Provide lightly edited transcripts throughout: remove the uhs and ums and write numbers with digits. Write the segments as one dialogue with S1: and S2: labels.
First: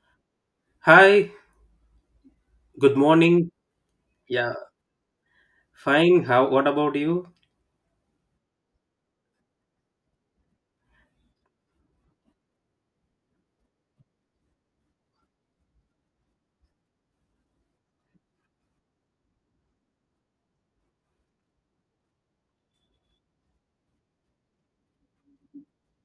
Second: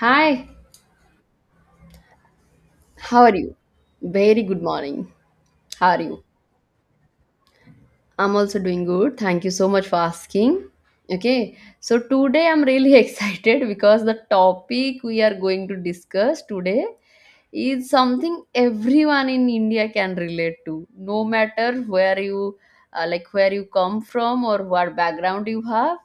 S1: Hi,
S2: Hi, good
S1: how are
S2: morning.
S1: you? Very
S2: Yeah,
S1: good morning. How are
S2: fine.
S1: you?
S2: How, what about you?
S1: I'm also doing good. Thank you so much for asking. Okay, so today I'm really excited because the topic we are going to discuss today is something everyone in India can relate to, no matter where you come from or what background you have.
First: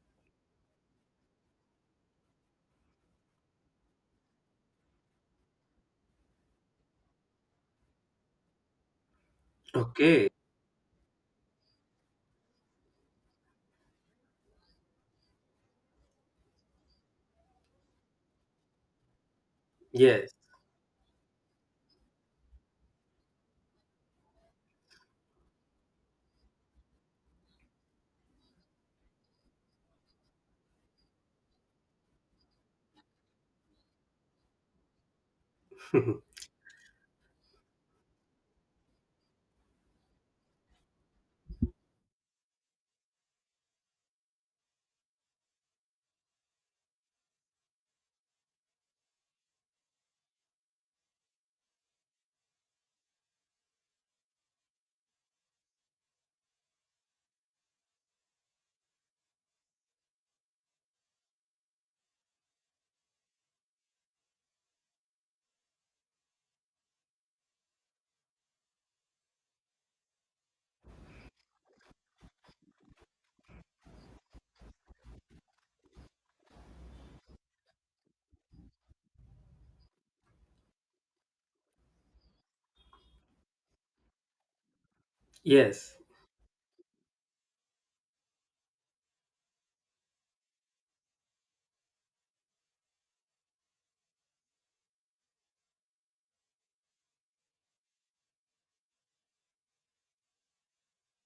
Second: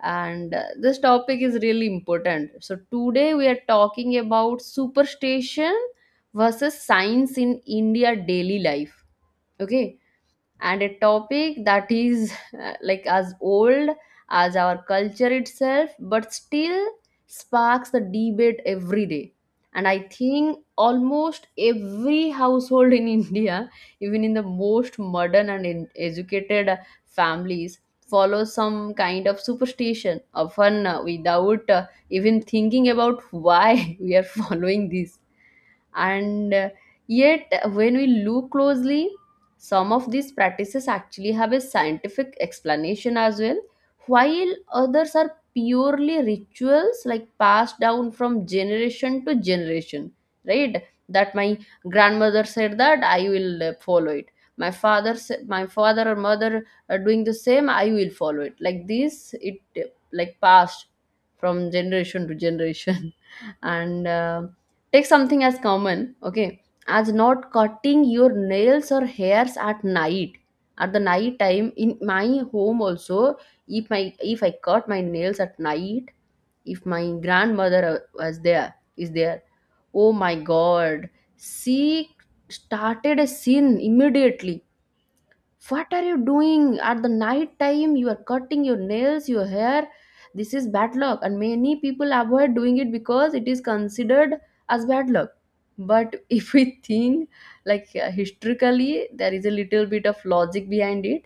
S1: And this topic is really important, so today we are talking about superstition versus science in India daily life. Okay.
S2: Okay.
S1: And a topic that is like as old as our culture itself, but still sparks the debate every day. And I
S2: Yes.
S1: think almost every household in India, even in the most modern and educated families, follows some kind of superstition, often without even thinking about why we are following this. And yet, when we look closely, some of these practices actually have a scientific explanation as well, while others are purely rituals like passed down from generation to generation. Right, that my grandmother said that I will follow it. My father said, my father or mother are doing the same, I will follow it, like this. It, like passed from generation to generation. And take something as common, okay, as not cutting your nails or hairs at night. At the night time in my home also, if I cut my nails at night, if my grandmother was there, is there, oh my god, she started a sin immediately. What
S2: Yes.
S1: are you doing at the night time? You are cutting your nails, your hair. This is bad luck, and many people avoid doing it because it is considered as bad luck. But if we think, like historically, there is a little bit of logic behind it.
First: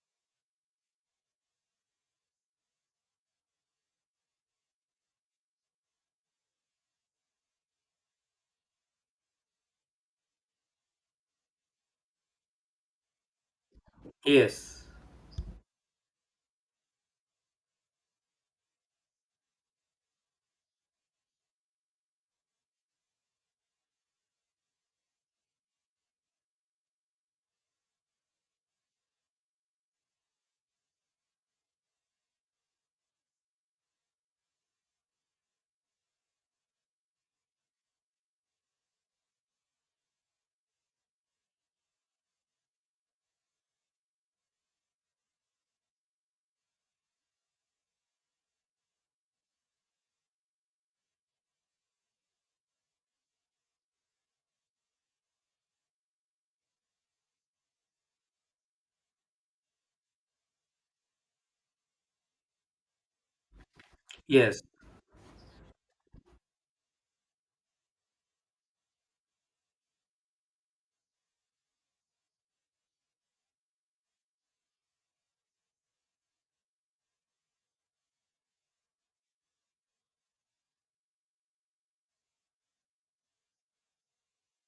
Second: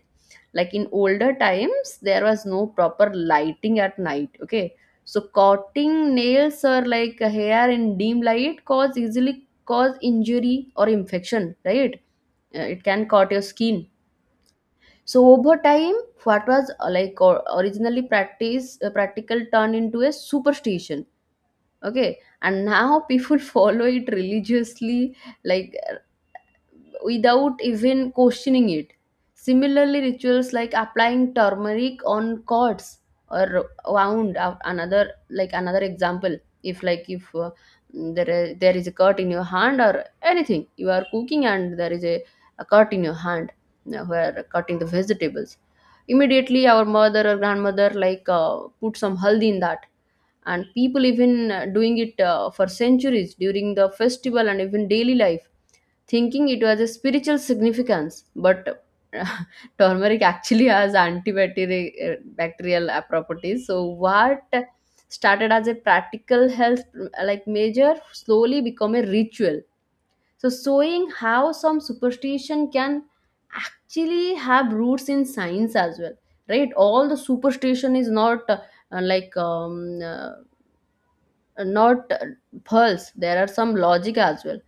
S1: Like in older times, there was no proper lighting at night, okay? So cutting nails or like hair in dim light cause, easily cause injury or infection, right? It can cut your skin.
S2: Yes.
S1: So over time, what was like or originally practice practical turned into a superstition. Okay, and now people follow it religiously, like without even questioning it. Similarly, rituals like applying turmeric on cords or wound out another, like another example. If there is a cut in your hand, or anything, you are cooking and there is a cut in your hand where cutting the vegetables, immediately our mother or grandmother like put some haldi in that. And people even doing it for centuries during the festival and even daily life, thinking it was a spiritual significance, but turmeric actually has antibacterial bacterial properties. So what
S2: Yes.
S1: started as a practical health measure slowly become a ritual. So, showing how some superstition can actually have roots in science as well, right? All the superstition is not like um, uh, not false, there are some logic as well.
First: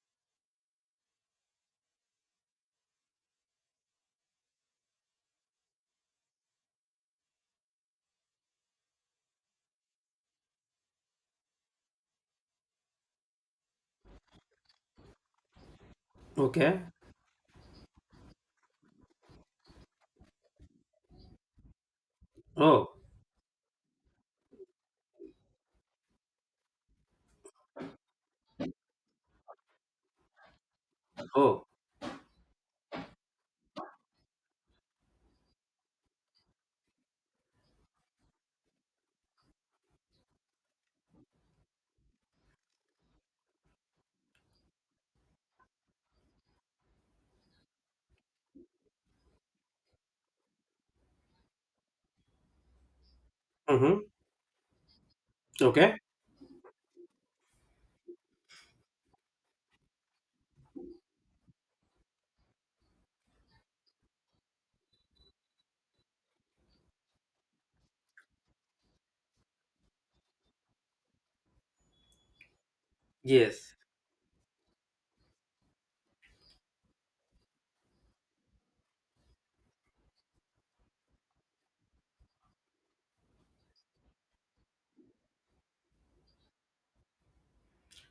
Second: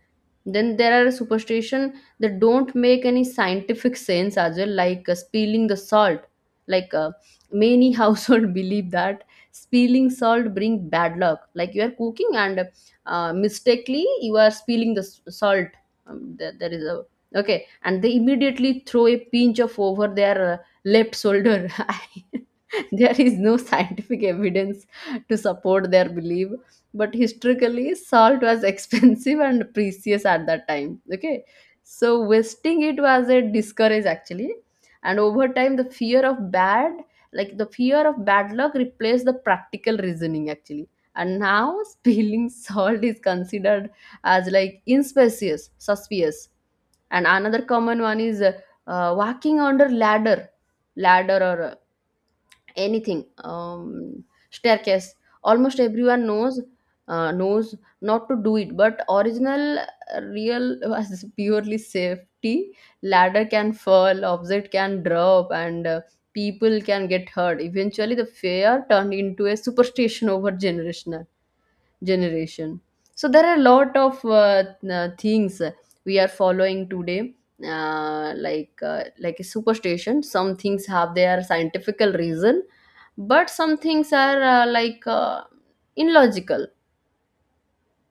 S1: Then there are superstition that don't make any scientific sense as well, like spilling the salt. Like many household believe that spilling salt bring bad luck. Like you are cooking and mistakenly you are spilling the salt. There
S2: Okay.
S1: is a, okay, and they immediately throw a pinch of over their left shoulder.
S2: Oh,
S1: There is no scientific evidence to support their belief, but historically salt was expensive and precious at that time, okay?
S2: oh.
S1: So wasting it was a discourage actually, and over time the fear of bad luck replaced the practical reasoning actually. And now, spilling salt is considered as like inspicious, suspicious. And another common one is walking under ladder or anything,
S2: Mm-hmm.
S1: staircase, almost
S2: Okay.
S1: everyone knows not to do it, but original real was purely safety. Ladder can fall, object can drop, and people can get hurt. Eventually the fear turned into a superstition over generation. So there are a
S2: Yes.
S1: lot of things we are following today, like a superstition. Some things have their scientifical reason, but some things are illogical.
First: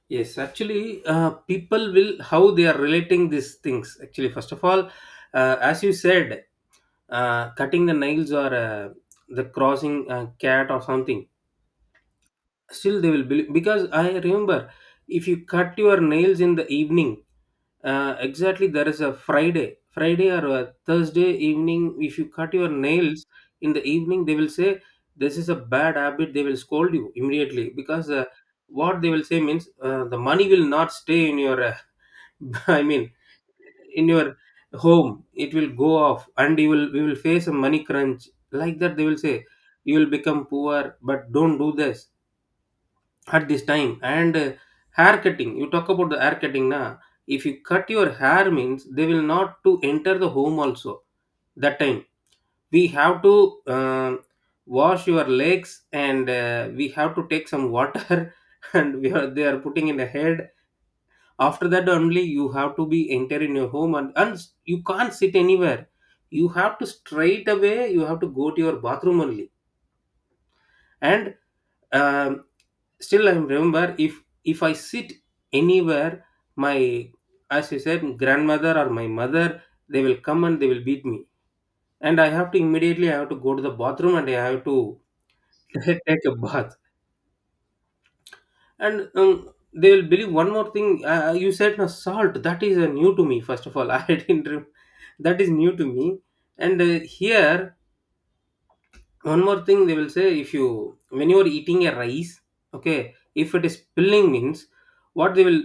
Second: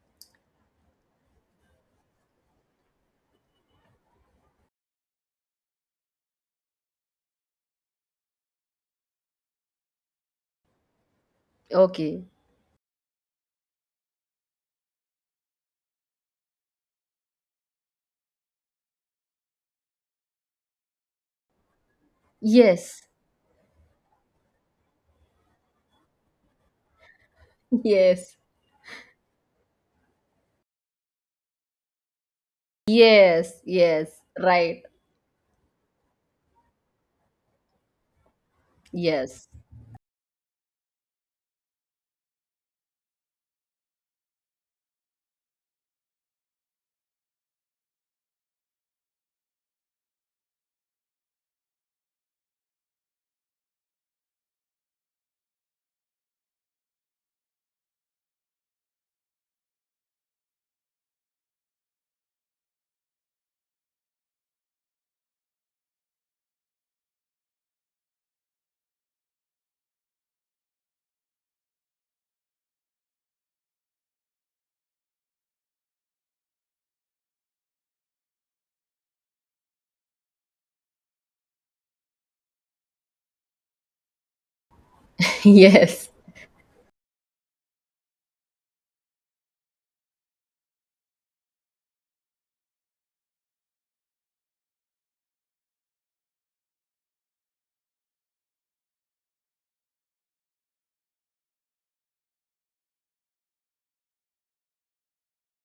S2: Yes. Actually, people will, how they are relating these things. Actually, first of all, as you said, cutting the nails or the crossing cat or something.
S1: Okay.
S2: Still they will believe because I remember, if you cut your nails in the evening, exactly, there is a Friday or a Thursday evening. If you cut your
S1: Yes.
S2: nails in the evening, they will say this is a bad habit. They will scold you immediately because,
S1: Yes,
S2: what they will say means, the money will not stay in your, I mean,
S1: yes,
S2: in
S1: yes.
S2: your
S1: Right.
S2: home, it will go off and you will, we will face a money crunch, like that they will say.
S1: Yes.
S2: You will become poor, but don't do this at this time. And hair cutting, you talk about the hair cutting, na? If you cut your hair means they will not to enter the home also. That time we have to, uh, wash your legs, and we have to take some water and we are, they are putting in the head. After that only you have to be enter in your home, and you can't sit anywhere. You have to straight away you have to go to your bathroom only. And um, still I remember, if I sit anywhere, my, as you said, grandmother or my mother, they will come and they will beat me, and I have to, immediately I have to go to the bathroom and I have to
S1: Yes,
S2: take a bath. And they will believe one more thing. You said, no, salt, that is new to me. First of all, I didn't that is new to me. And here one more thing they will say. If you, when you are eating a rice, okay, if it is spilling means, what they will,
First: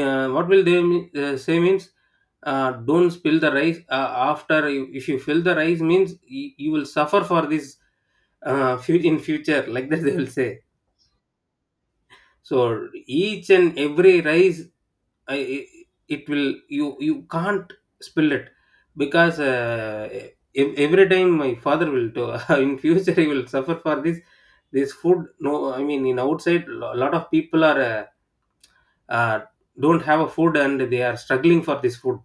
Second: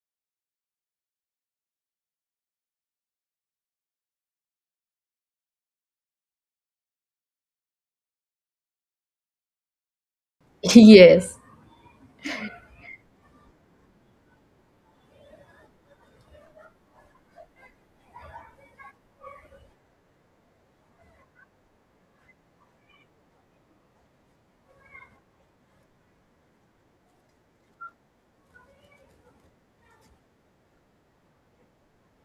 S2: what will they say means, don't spill the rice. After you, if you fill the rice means you, you will suffer for this, in future, like that they will say.
S1: yes,
S2: So each and every rice, I, it will, you can't spill it because every time my father will do. In future he will suffer for this, this food. No, I mean, in outside a lot of people are, uh, don't have a food and they are struggling for this food,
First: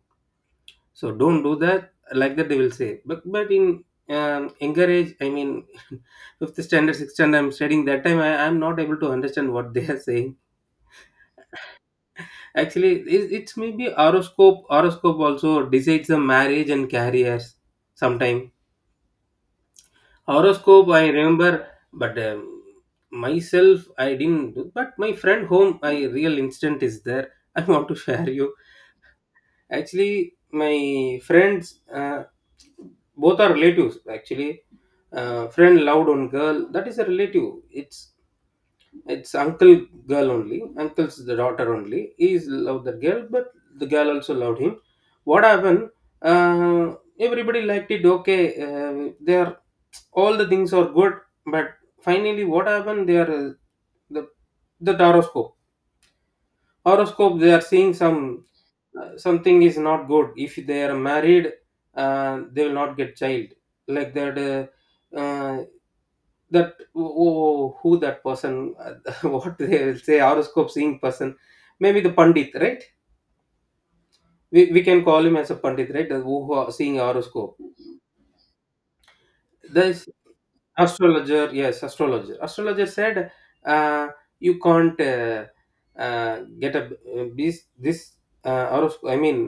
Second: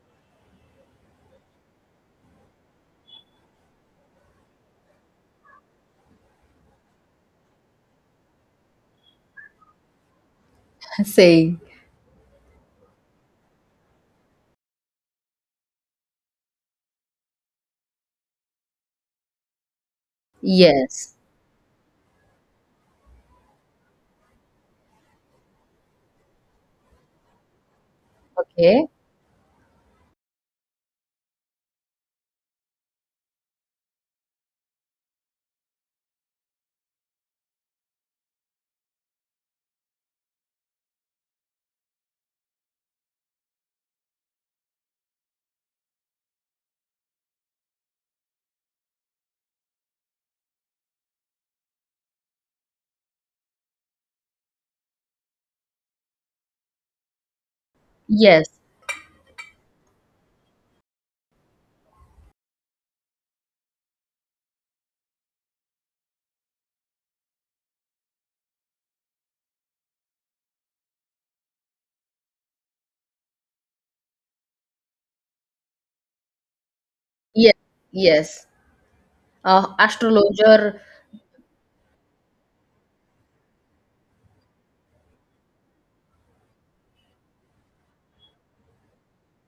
S2: so don't do that, like that they will say. But in, younger age, I mean, fifth standard, sixth standard I'm studying, that time I, I'm not able to understand what they are saying.
S1: saying.
S2: Actually, it, it's maybe horoscope. Horoscope also decides the marriage and careers. Sometime horoscope, I
S1: Yes.
S2: remember, but myself, I didn't do. But my friend home, I real instant is there. I want to share you.
S1: Okay.
S2: Actually, my friends, both are relatives. Actually, friend loved one girl. That is a relative. It's uncle girl only. Uncle's the daughter only. He is loved the girl, but the girl also loved him. What happened? Uh, everybody liked it. Okay, they are, all the things are good, but finally, what happened? They are, the the horoscope. Horoscope. They are seeing some,
S1: Yes,
S2: something is not good. If they are married, they will not get child. Like that. That who, that person, what they will say, horoscope seeing person, maybe the pandit, right? We can call him as a pandit, right? The, who are seeing horoscope,
S1: yes, yes.
S2: this
S1: Astrologer.
S2: astrologer, yes, Astrologer said, uh, you can't, get a, this this horoscope, I mean,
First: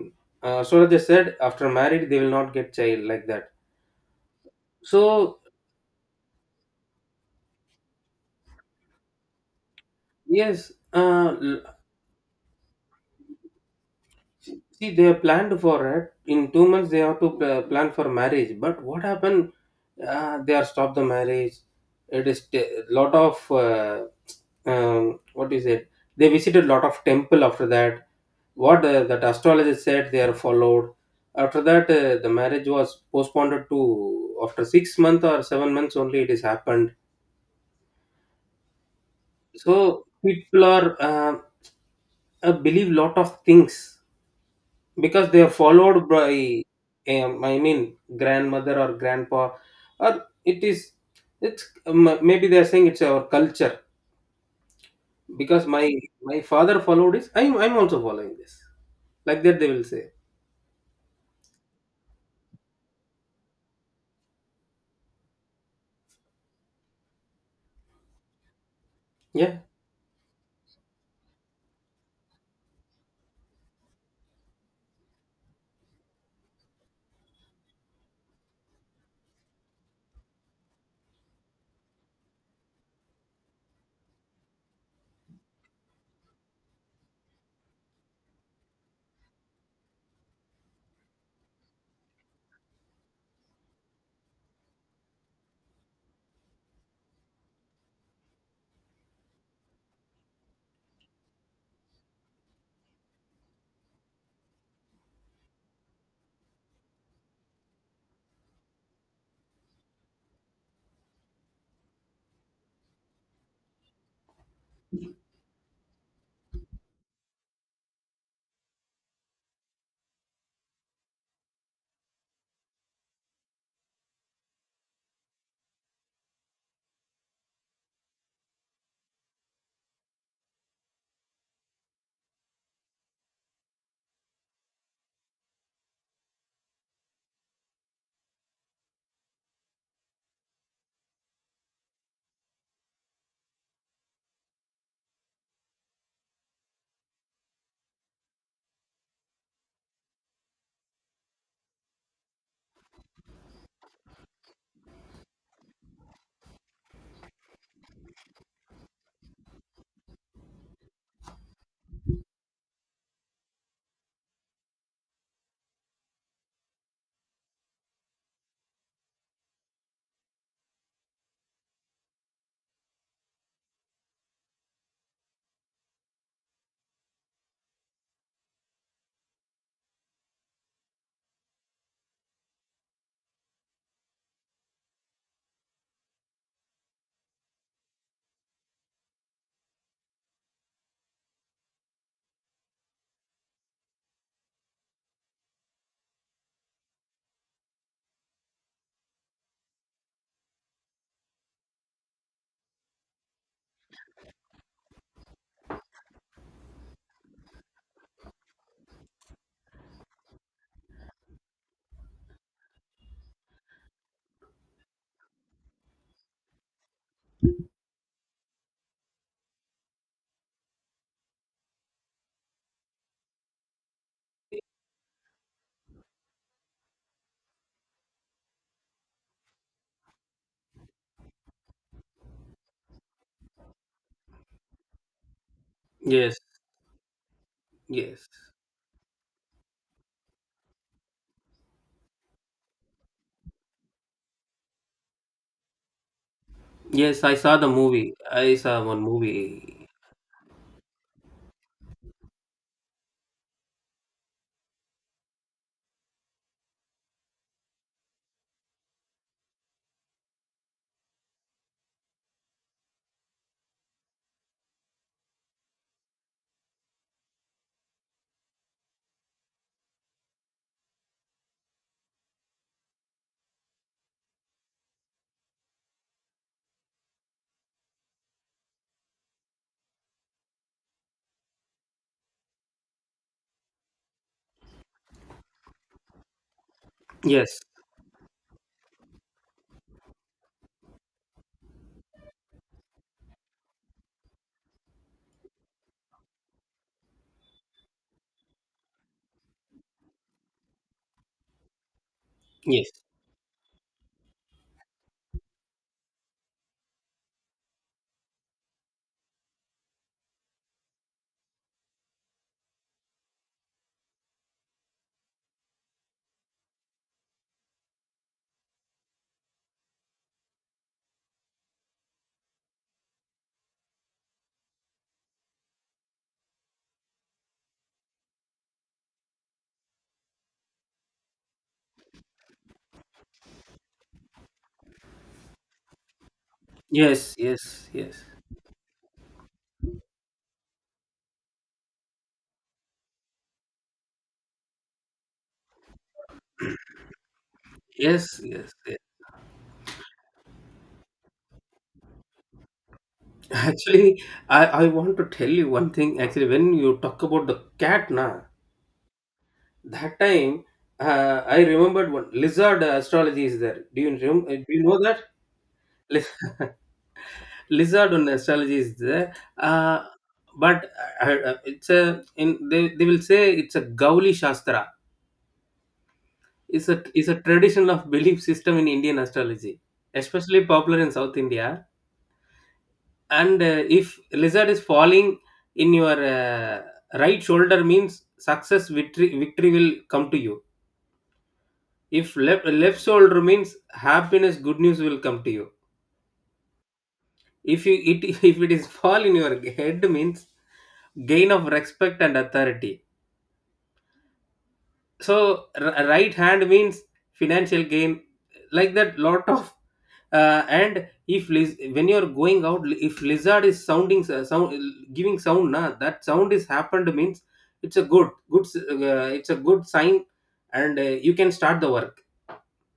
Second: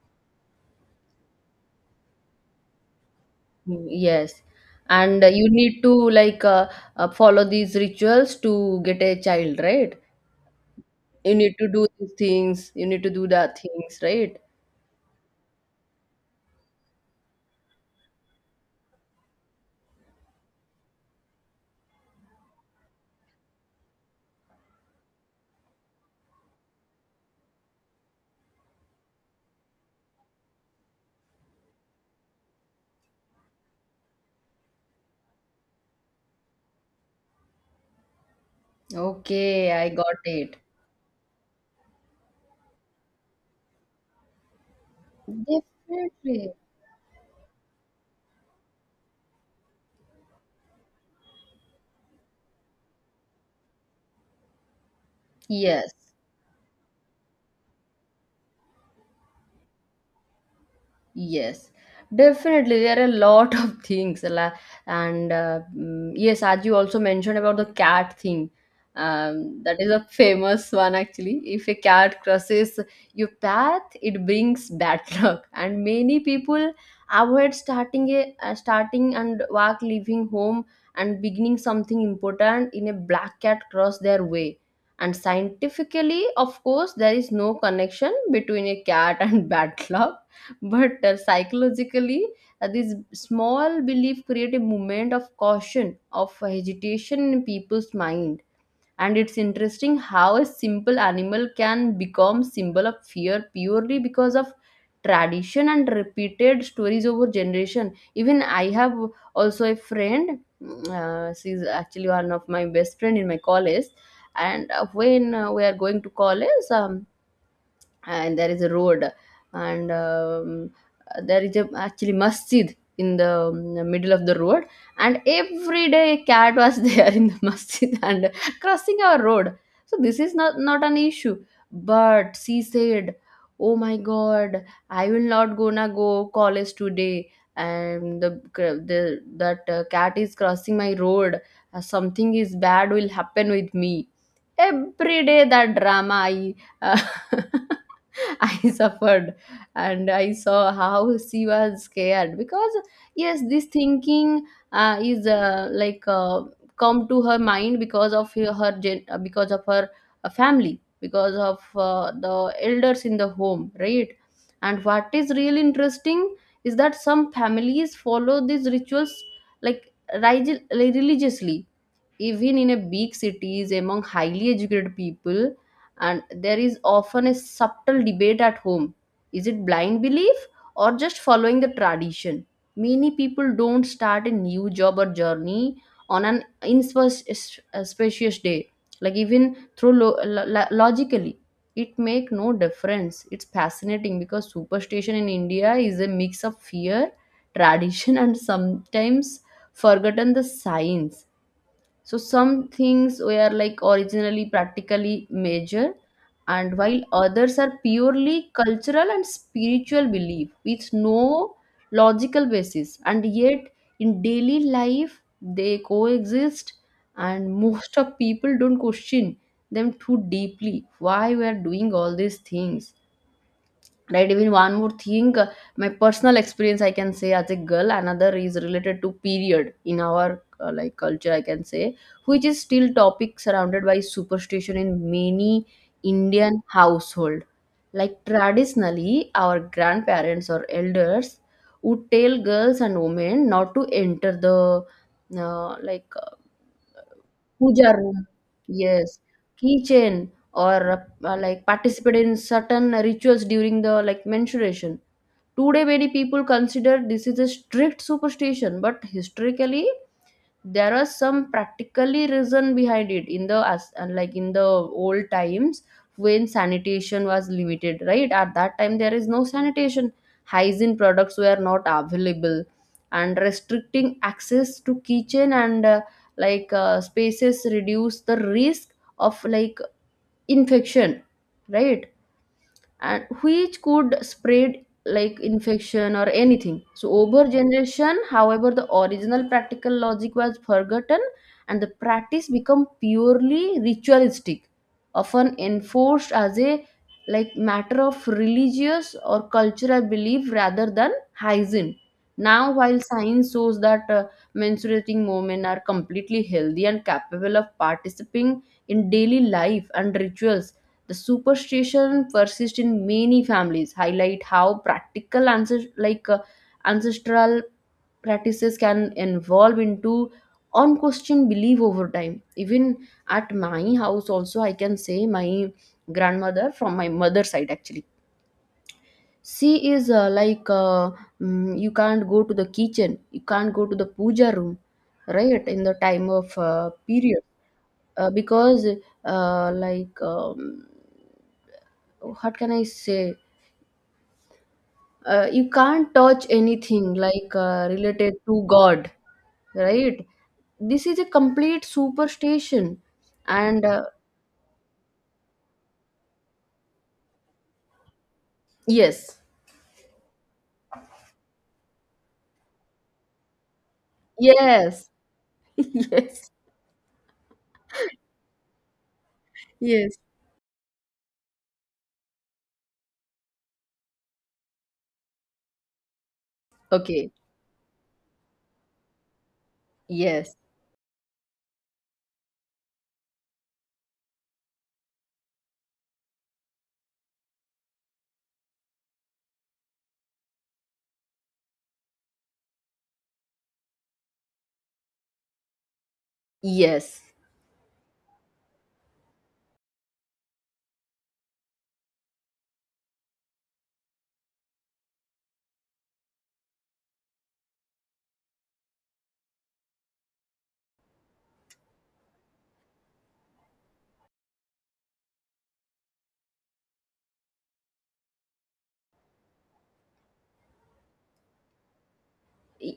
S2: astrologer said after married they will not get child, like that.
S1: Mm, yes, and
S2: So
S1: you need to like follow these rituals to get a child, right?
S2: yes,
S1: You need to do these things, you need to do that things, right?
S2: see, they are planned for it. In 2 months, they have to plan for marriage. But what happened? They are stopped the marriage. It is a lot of, what is it? They visited lot of temple after that. What, that astrologer said, they are followed. After that, the marriage was postponed to after 6 months or 7 months only. It is happened.
S1: Okay, I
S2: So
S1: got it.
S2: people are, believe lot of things because they are followed by,
S1: Definitely.
S2: I mean, grandmother or grandpa, or it is, it's, maybe they are saying it's our culture. Because my
S1: Yes.
S2: my father followed this, I'm also following this, like that they will say.
S1: Yes, definitely. There are a lot of things. And yes, as you also mentioned about the cat thing,
S2: Yeah.
S1: that is a famous one actually. If a cat crosses your path, it brings bad luck. And many people avoid starting and walk leaving home and beginning something important in a black cat cross their way. And scientifically, of course, there is no connection between a cat and bad luck, but psychologically, this small belief create a moment of caution, of hesitation in people's mind. And it's interesting how a simple animal can become symbol of fear purely because of tradition and repeated stories over generation. Even I have also a friend. She's actually one of my best friend in my college. And when we are going to college, and there is a road, and there is a actually masjid in the middle of the road. And every day cat was there in the masjid and crossing our road, so this is not an issue. But she said, oh my god, I will not gonna go college today, and the that cat is crossing my road. Something is bad will happen with me every day. That drama I uh, I suffered, and I saw how she was scared because, yes, this thinking is like come to her mind because of her family, because of the elders in the home, right? And what is really interesting is that some families follow these rituals like religiously, even in a big cities among highly educated people. And there is often a subtle debate at home: is it blind belief, or just following the tradition? Many people don't start a new job or journey on an inauspicious day, like even through logically it make no difference. It's fascinating because superstition in India is a mix of fear, tradition, and sometimes forgotten the science. So some things were like originally practically major, and while others are purely cultural and spiritual belief with no logical basis, and yet in daily life they coexist, and most of people don't question them too deeply. Why we are doing all these things? Right. Even one more thing, my personal experience, I can say, as a girl, another is related to period in our culture, I can say, which is still topic surrounded by superstition in many
S2: Yes,
S1: Indian household. Like
S2: yes,
S1: traditionally, our grandparents or elders would tell girls and women not to enter the uh, like uh,
S2: yes, I saw the
S1: puja
S2: movie,
S1: room,
S2: I saw one
S1: yes,
S2: movie.
S1: kitchen, or like participate in certain rituals during the like menstruation. Today, many people consider this is a strict superstition, but historically, there are some practically reason behind it. In the old times, when sanitation was limited, right? At that time, there is no sanitation. Hygiene products were not available, and restricting access to kitchen and spaces reduce the risk of like infection, right? And which could spread like infection or anything, so over
S2: Yes,
S1: generation, however, the original practical logic was forgotten, and the practice become purely ritualistic, often enforced as a like matter of religious or cultural belief rather than hygiene. Now, while
S2: yes,
S1: science shows that menstruating women are completely healthy and capable of participating in daily life and rituals, the superstition persists in many families, highlight how practical ancestral practices can evolve into unquestioned belief over time. Even at my house, also I can say, my grandmother from my mother's side actually. She is you can't go to the kitchen, you can't go to the puja room, right? In the time of
S2: yes,
S1: period,
S2: yes, yes.
S1: because uh, like um, what can I say? You can't touch anything like related
S2: Yes,
S1: to
S2: yes, yes.
S1: god, right? This is a complete superstition. And
S2: Actually, I want to tell you one thing. Actually, when you talk about the cat, na,
S1: yes,
S2: that time, I remembered one lizard astrology is there. Do you do you know
S1: yes.
S2: that? Li-
S1: Yes,
S2: lizard on astrology is there?
S1: yes.
S2: But it's a, in they will say it's a Gauli Shastra. It's a, it's
S1: Okay.
S2: a tradition of belief system in Indian astrology,
S1: Yes,
S2: especially popular in South India. And if lizard is falling in your, right shoulder means success, victory will come to you. If left, left shoulder means happiness, good news will come to you.
S1: yes.
S2: If you it if it is fall in your head means gain of respect and authority. So right hand means financial gain, like that. Lot of, and if when you are going out, if lizard is sounding, sound giving sound, na, that sound is happened means it's a good, good it's a good sign, and you can start the work.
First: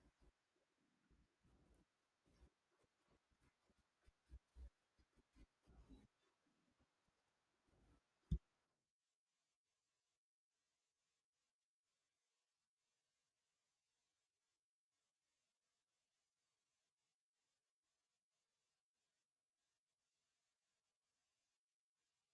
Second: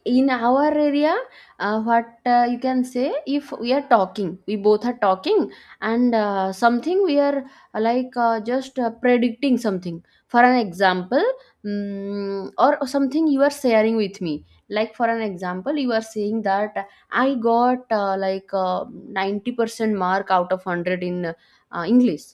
S1: In our area, what you can say, if we are talking, we both are talking, and something we are like just predicting something, for an example, or something you are sharing with me, like for an example, you are saying that I got like 90% mark out of 100 in English,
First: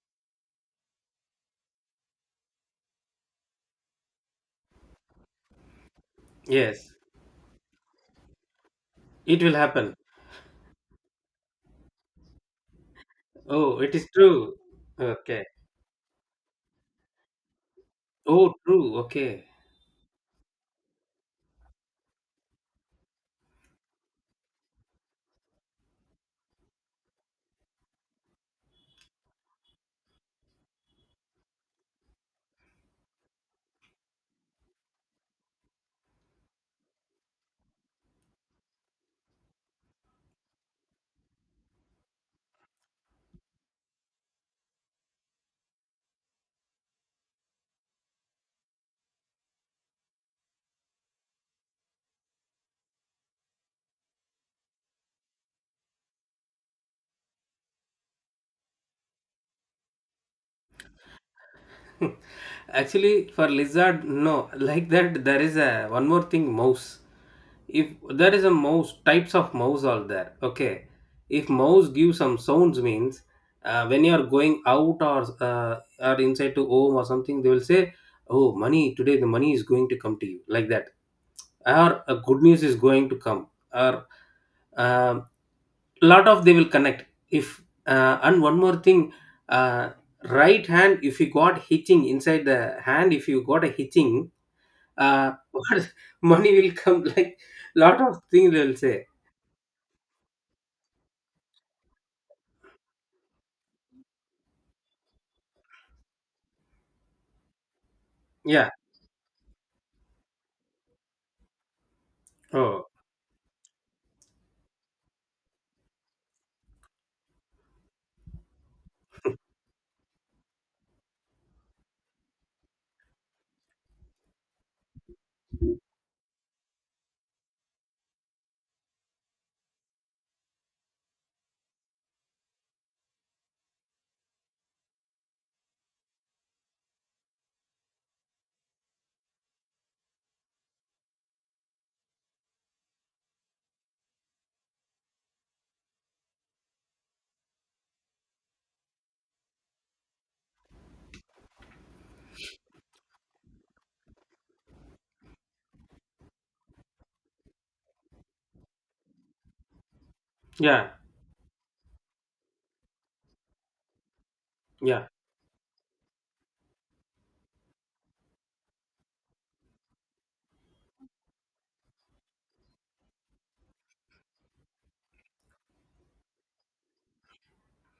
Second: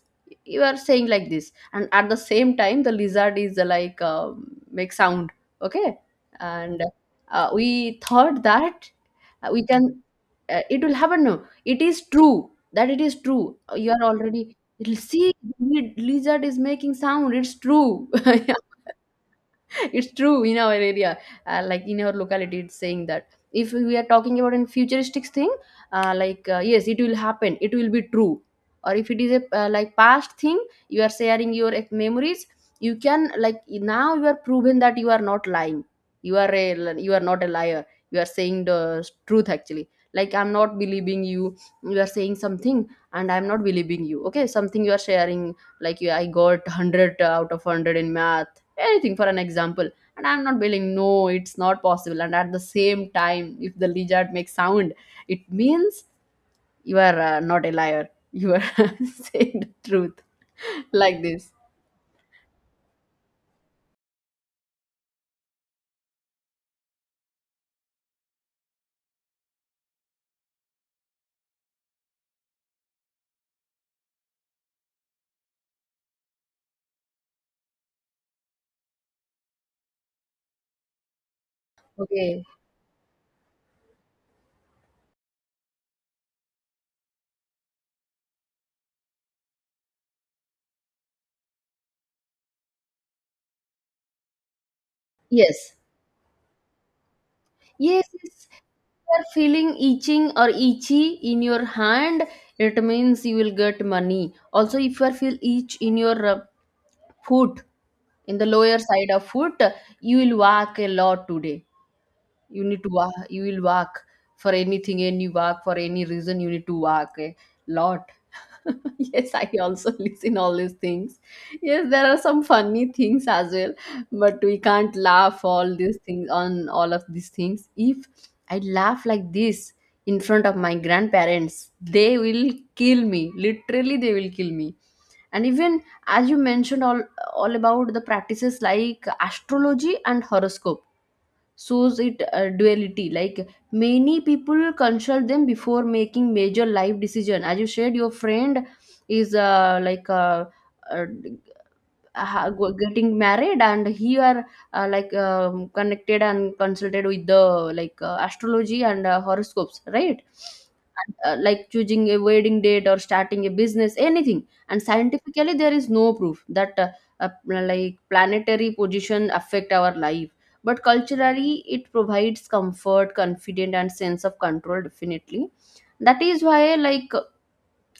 S1: you are saying like this. And at the same time the lizard is like make sound. Okay. And
S2: Yes,
S1: we thought that
S2: it will
S1: we
S2: happen.
S1: can, it will happen. No, it is true, that it is true,
S2: Oh,
S1: you
S2: it
S1: are
S2: is true.
S1: already it'll see.
S2: Okay.
S1: Lizard is making sound, it's true.
S2: Oh, true. Okay.
S1: It's true. In our area, like in our locality, it's saying that if we are talking about in futuristic thing, like yes, it will happen, it will be true. Or if it is a, like past thing, you are sharing your memories, you can, like, now you are proven that you are not lying, you are not a liar, you are saying the truth. Actually, like, I'm not believing you, you are saying something and I'm not believing you. Okay, something you are sharing, like you, I got 100 out of 100 in math, anything for an example, and I'm not believing, no it's not possible. And at the same time if the lizard makes sound, it means you are not a liar, you are saying the truth. Like this.
S2: Actually, for lizard, no. Like that, there is a one more thing. Mouse. If there is a mouse, types of mouse are there. Okay. If mouse gives some sounds means, when you are going out or, or inside to home or something, they will say, "Oh, money today. The money is going to come to you." Like that. Or good
S1: Okay.
S2: news is going to come, or, um lot of they will connect. If, and one more thing, uh, right hand, if you got hitching inside the hand, if you got a hitching, uh,
S1: Yes,
S2: what, money will come. Like, lot
S1: yes,
S2: of
S1: yes.
S2: things they'll say.
S1: You are feeling itching or itchy in your hand, it means you will get money. Also if you are feel itch in your foot, in the
S2: Yeah.
S1: lower side of foot, you will walk a lot today, you need
S2: Oh
S1: to walk, you will walk for anything, and you walk for any reason, you need to walk a lot. Yes, I also listen all these things. Yes, there are some funny things as well, but we can't laugh all these things, on all of these things. If I laugh like this in front of my grandparents, they will kill me, literally they will kill me. And even as you mentioned all, about the practices like astrology and horoscope, shows it duality. Like, many people consult them before making major life decision. As you said, your friend is like uh, getting married, and he are like connected and consulted with the, like, astrology and horoscopes, right?
S2: yeah,
S1: And, like, choosing a wedding date or starting a business, anything. And
S2: yeah,
S1: scientifically there is no proof that like planetary position affect our life, but culturally it provides comfort, confidence and sense of control, definitely. That is why, like,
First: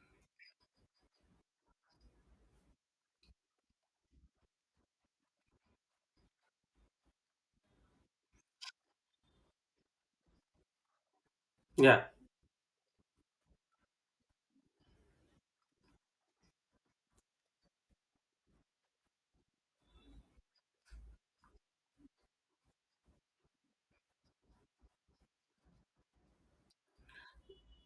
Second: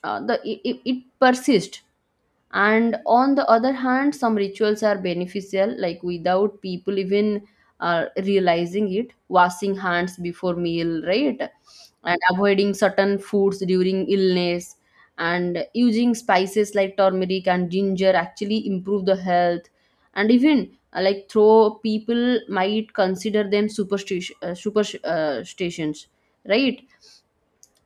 S1: the it persists. And on the other hand, some rituals are beneficial, like without people even realizing it, washing hands before meal, right?
S2: yeah.
S1: And avoiding certain foods during illness, and using spices like turmeric and ginger actually improve the health. And even like though people might consider them superstition, superstitions, right?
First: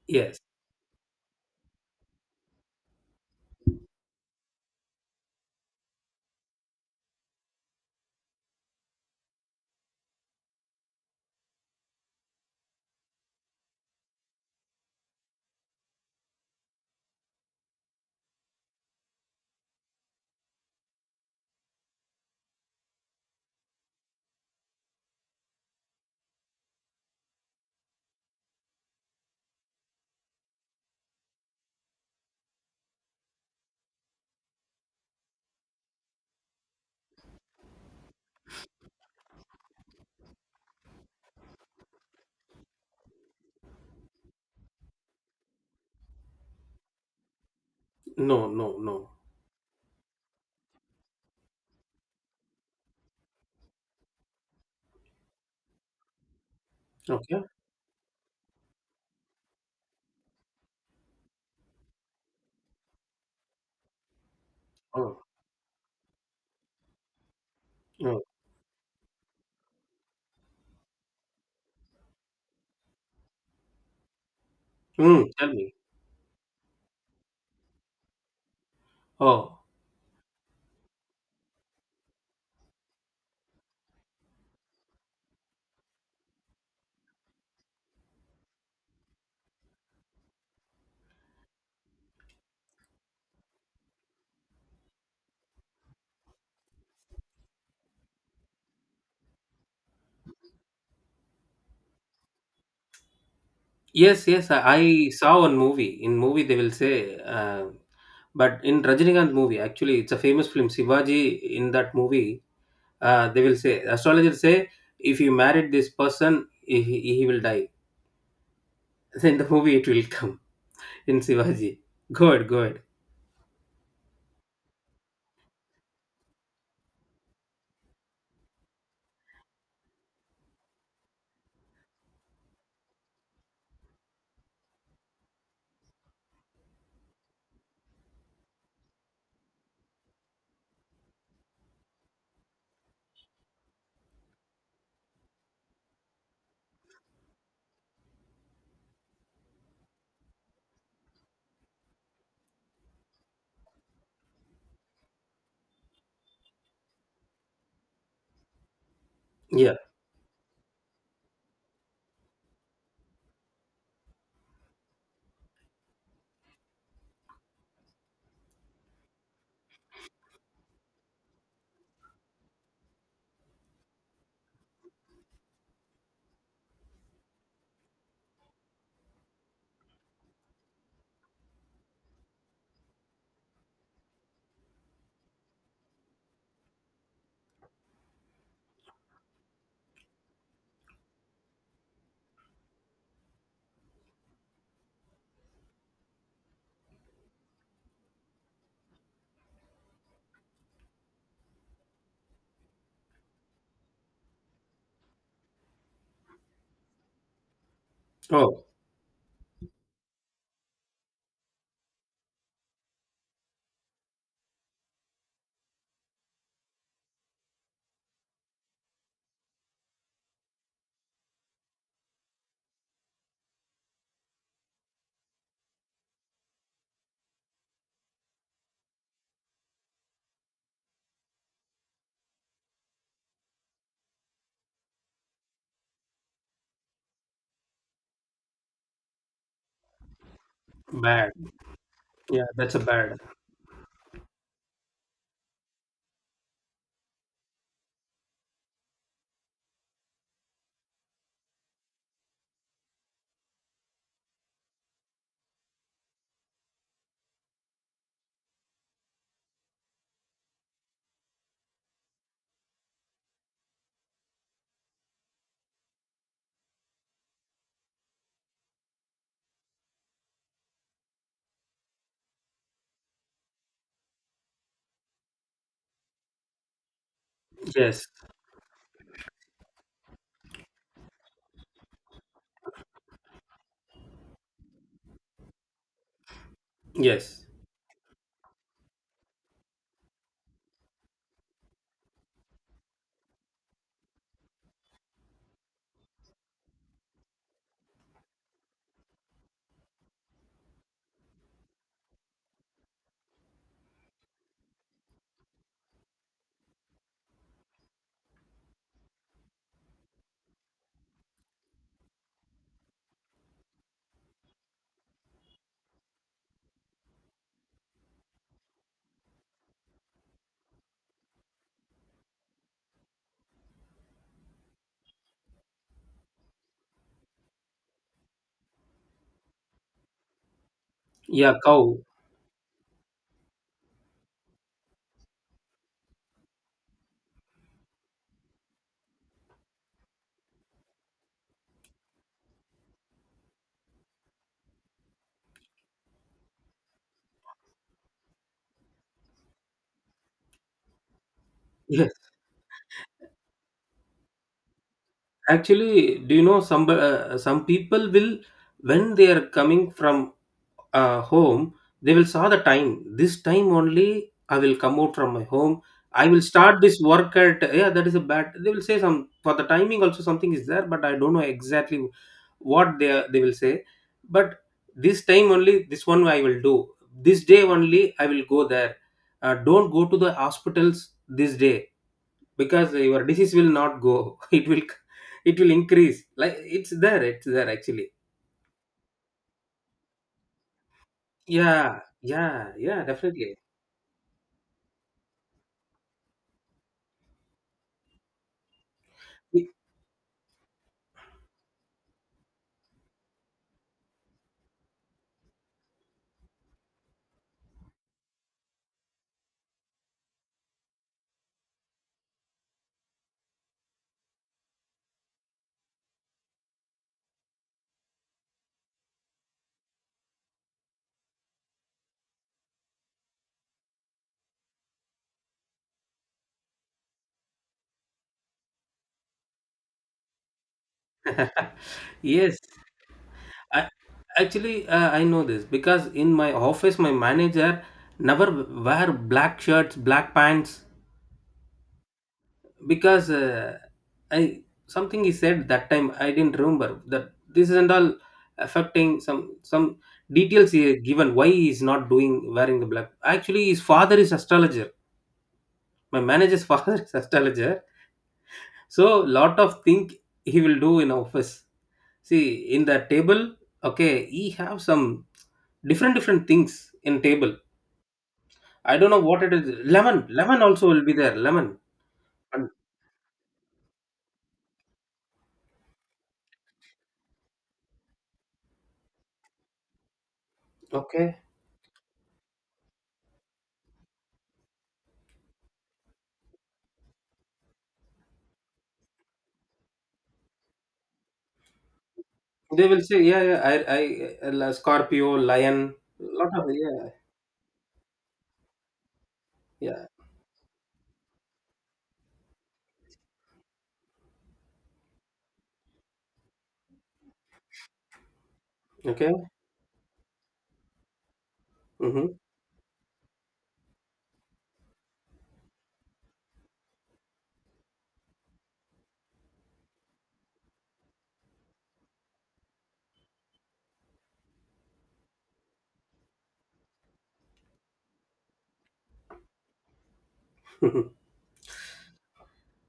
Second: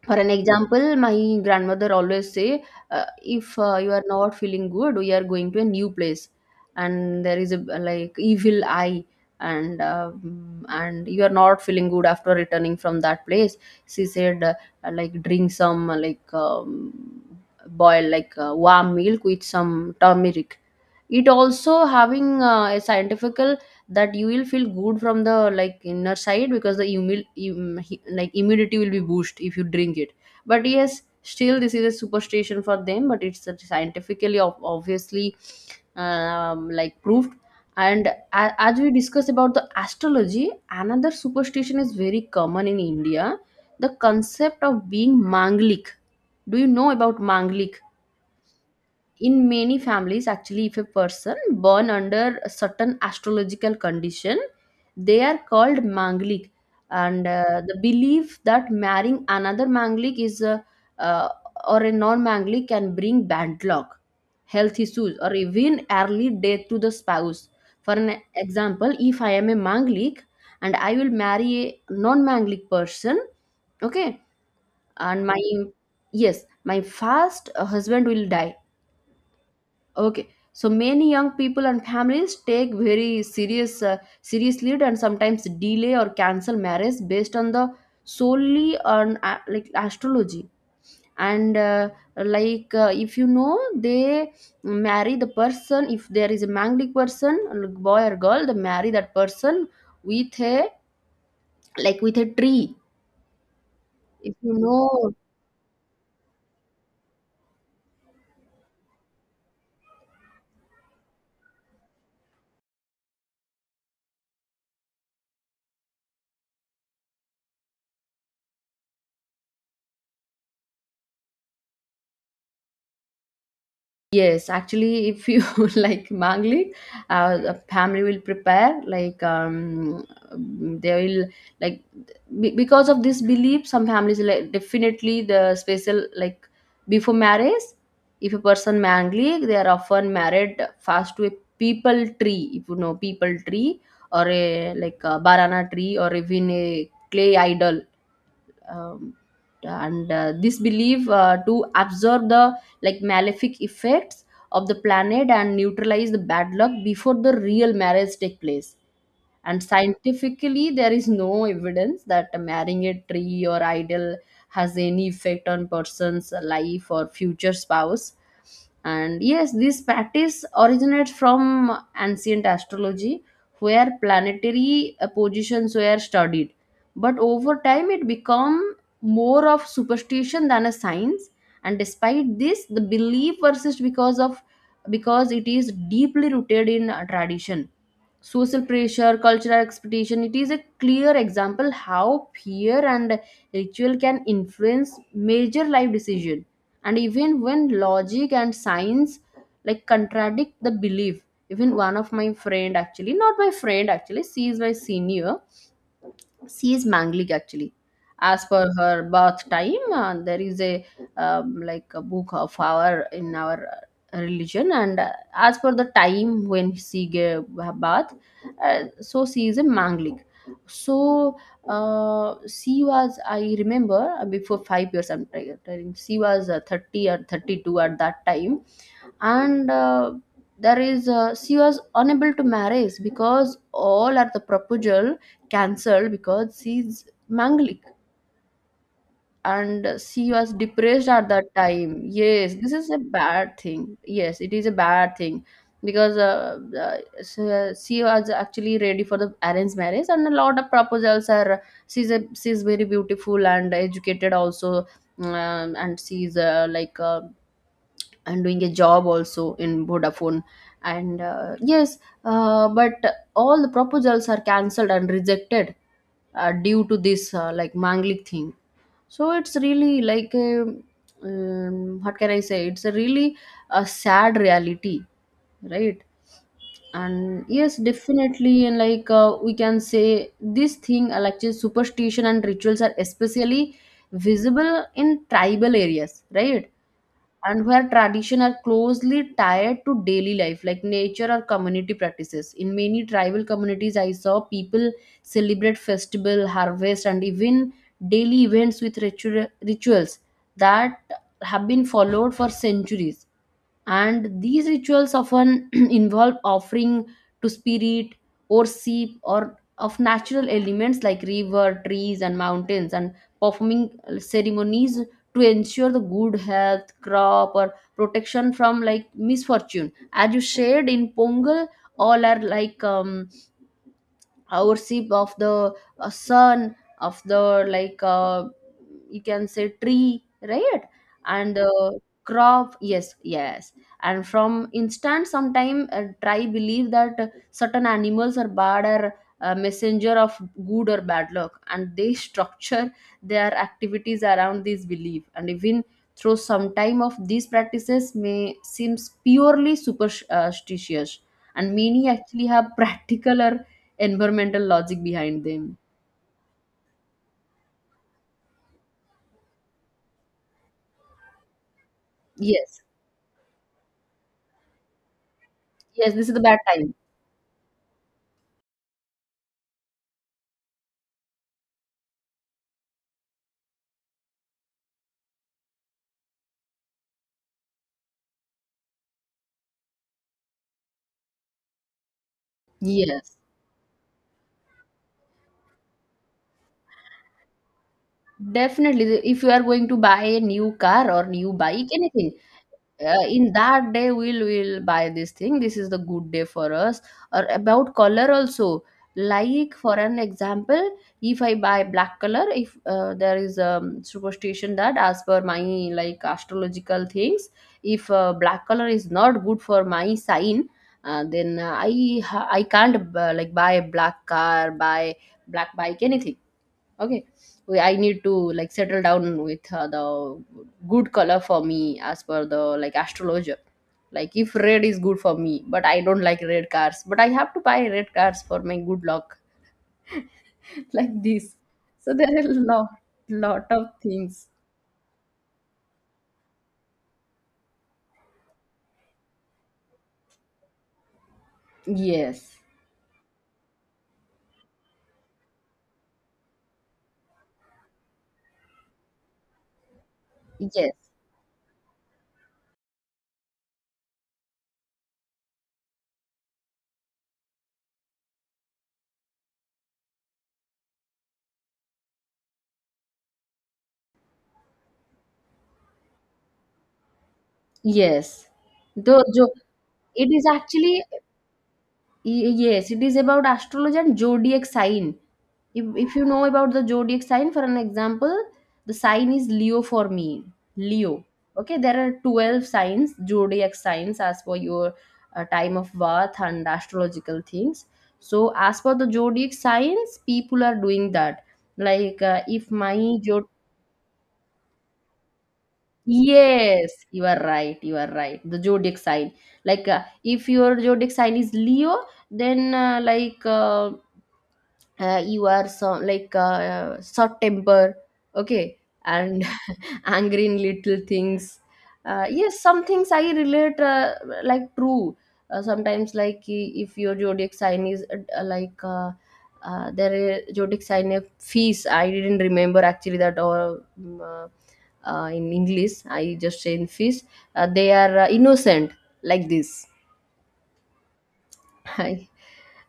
S1: For an
S2: Yes.
S1: example, my grandmother always say, if you are not feeling good, we are going to a new place, and there is a, like, evil eye, and and you are not feeling good after returning from that place. She said, like drink some like boil, like, warm milk with some turmeric. It also having a scientifical that you will feel good from the, like, inner side, because the like immunity will be boosted if you drink it. But yes, still this is a superstition for them, but it's a scientifically obviously like proved. And as we discussed about the astrology, another superstition is very common in India: the concept of being manglik. Do you know about manglik?
S2: No, no, no.
S1: In many families actually, if a person born under a certain astrological condition, they are called manglik. And
S2: Okay.
S1: the belief that marrying another manglik is a, uh, or a non manglik, can bring bad luck, health issues
S2: Oh,
S1: or even early death to the spouse. For an
S2: oh.
S1: example, if I am a manglik and I will marry a non manglik person, okay, and
S2: Mm,
S1: my —
S2: tell me.
S1: yes, my first husband will die.
S2: Oh.
S1: Okay. So many young people and families take very seriously, and sometimes delay or cancel marriage based on the, solely on, like astrology. And like, if you know, they marry the person. If there is a manglic person, like boy or girl, they marry that person with a, like with a tree,
S2: Yes,
S1: if
S2: yes,
S1: you
S2: I
S1: know.
S2: saw one movie. In movie, they will say, but in Rajinikanth movie, actually, it's a famous film. Shivaji, in that movie, they will say, astrologers say, if you married this person, he will die. Then the movie, it will come in Shivaji. Good, good.
S1: Yes, actually, if you like mangli, the family will prepare like they will like because of this belief, some families, like, definitely the special, like, before marriage, if a person mangli, they are often married first to a people tree, if you know, people tree or a, like, a banana tree, or even a clay idol. um, and this belief to absorb the, like, malefic effects of the planet and neutralize the bad luck before the real marriage take place. And
S2: Yeah.
S1: scientifically there is no evidence that marrying a tree or idol has any effect on person's life or future spouse. And yes, this practice originates from ancient astrology where planetary positions were studied, but over time it became more of superstition than a science. And despite this, the belief persists because it is deeply rooted in tradition, social pressure, cultural expectation. It is a clear example how fear and ritual can influence major life decision. And even when logic and science, like, contradict the belief, even one of my friend actually, not my friend actually, she is my senior, she is manglik actually, as per
S2: Oh,
S1: her birth time there is a, like, a book of our, in our religion, and as per the time when she gave her birth, so she is a manglik. So she was, I remember, before 5 years I'm telling, she was 30 or 32 at that time. And there is, she was unable to marry because all are the proposal cancelled because she's manglik. And she was depressed at
S2: bad.
S1: that time.
S2: Yeah,
S1: Yes, this
S2: that's a
S1: is a
S2: bad.
S1: bad thing, yes it is a bad thing. Because she was actually ready for the arranged marriage, and a lot of proposals are — she's very beautiful and educated also, and she's like and doing a job also in Vodafone. And yes, but all the proposals are cancelled and rejected due to this, like, Manglik thing. So it's really like a, what can I say? It's a really a sad reality, right? And yes,
S2: Yes,
S1: definitely, and, like, we can say this thing, like just superstition and rituals are especially visible in tribal areas, right?
S2: yes.
S1: And where tradition are closely tied to daily life, like nature or community practices, in many tribal communities I saw people celebrate festival, harvest, and even daily events with rituals that have been followed for centuries. And these rituals often involve offering to spirit or sheep or of natural elements like river, trees and mountains, and performing ceremonies to ensure the good health, crop, or protection from, like, misfortune. As you shared, in Pongal, all are like worship of the sun, of the, like, you can say, tree, right?
S2: Yeah,
S1: And
S2: cow.
S1: crop. Yes, yes. And from instant sometime try believe that certain animals are bad or messenger of good or bad luck, and they structure their activities around this belief. And even through some time of these practices may seems purely superstitious, and many
S2: Yes.
S1: actually have practical or environmental logic behind them.
S2: Actually, do you know some, some people will, when they are coming from, home, they will saw the
S1: Yes.
S2: time. This time only I will come out from my home.
S1: Yes,
S2: I
S1: this is the
S2: will
S1: bad
S2: start
S1: time.
S2: this work at, yeah, that is a bad, they will say some. For the timing also something is there, but I don't know exactly what they will say. But this time only this one I will do, this day only I will go there. Don't go to the hospitals this day because your
S1: Yes.
S2: disease will not go. It will, it will increase, like, it's there, it's there, actually.
S1: Definitely, if you are going to buy a new car or new bike,
S2: Yeah,
S1: anything,
S2: yeah, yeah,
S1: in
S2: definitely.
S1: that day we'll will buy this thing. This is the good day for us. Or about color also. Like for an example, if I buy black color, if there is a superstition that as per my, like, astrological things, if black color is not good for my sign, then I can't like buy a black car, buy black bike, anything. Okay. I need to, like, settle down with the good color for me as per the, like, astrologer. Like if red is good for me, but I don't like red cars, but I have to buy red cars for my good luck. Like this. So there are
S2: Yes,
S1: a lot lot of
S2: I,
S1: things.
S2: actually I know this because in my office my manager never wear black shirts, black pants
S1: Yes,
S2: because, I, something he said that time I didn't remember, that this isn't all affecting some details he
S1: yes,
S2: has given, why he is not doing wearing the black. Actually, his father is astrologer. My manager's father is astrologer, so lot of thing he will do in office. See, in the table, okay, he have some different, different things in table.
S1: yes.
S2: I don't know
S1: though
S2: what
S1: jo,
S2: it is. Lemon,
S1: it is
S2: lemon also
S1: actually —
S2: will be there. Lemon. And,
S1: Yes, it is about astrology and zodiac sign. If you know about the zodiac sign, for an example, the sign is Leo for me. Leo.
S2: okay.
S1: Okay, there are 12 signs, zodiac signs, as per your time of birth and astrological things. So as per the zodiac signs, people are doing that. Like, if
S2: They
S1: my
S2: will say, yeah,
S1: zod
S2: yeah. I, Scorpio, lion, lot of,
S1: yes,
S2: yeah,
S1: you are right, you are right, the zodiac sign, like
S2: yeah.
S1: if your zodiac sign is Leo, then like you are some, like, short temper. Okay. And
S2: Okay.
S1: angry in little things.
S2: Mm-hmm.
S1: Yes, some things I relate, like, true. Sometimes like if your zodiac sign is like there is zodiac sign of Fees, I didn't remember actually that, or in English I just say in Fees, they are innocent. Like this. Hi.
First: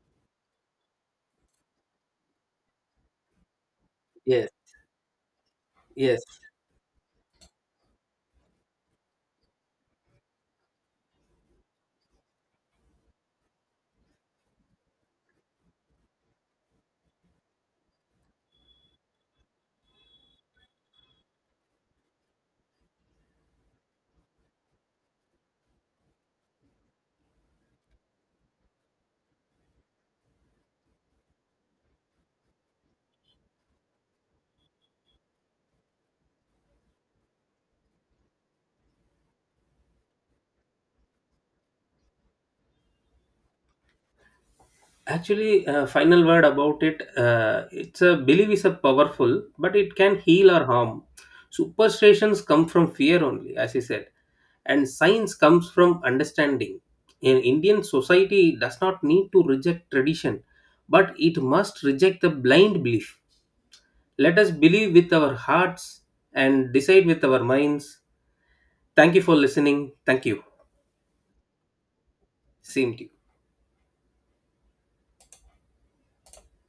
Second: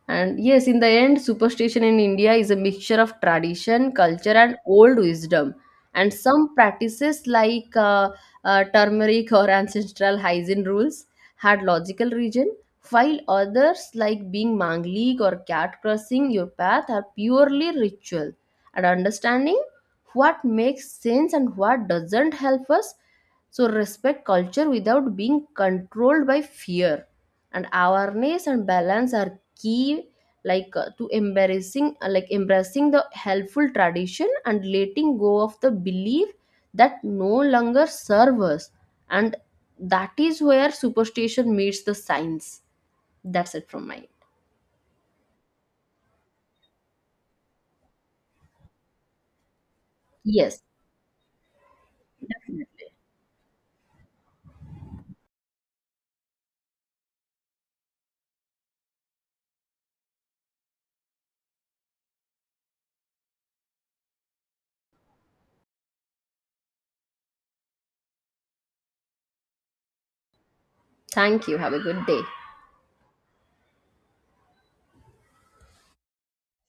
S1: And yes, in the end, superstition in India is a mixture of tradition, culture,
S2: Yes,
S1: and old wisdom. And
S2: yes.
S1: some practices like turmeric or ancestral hygiene rules had logical reason, while others like being manglik or cat crossing your path are purely ritual. And understanding what makes sense and what doesn't help us, so respect culture without being controlled by fear. And awareness and balance are key, like, to embracing the helpful tradition and letting go of the belief that no longer serve us, and that is where superstition meets the science. That's it from my end.
S2: Actually, final word about it. It's a belief is a powerful, but it can heal
S1: Yes,
S2: or harm. Superstitions come from
S1: definitely.
S2: fear only, as I said, and science comes from understanding. In Indian society, does not need to reject tradition, but it must reject the blind belief. Let us believe with our hearts and decide with our minds. Thank you for listening. Thank you.
S1: Thank you, have a good day.
S2: Same to you.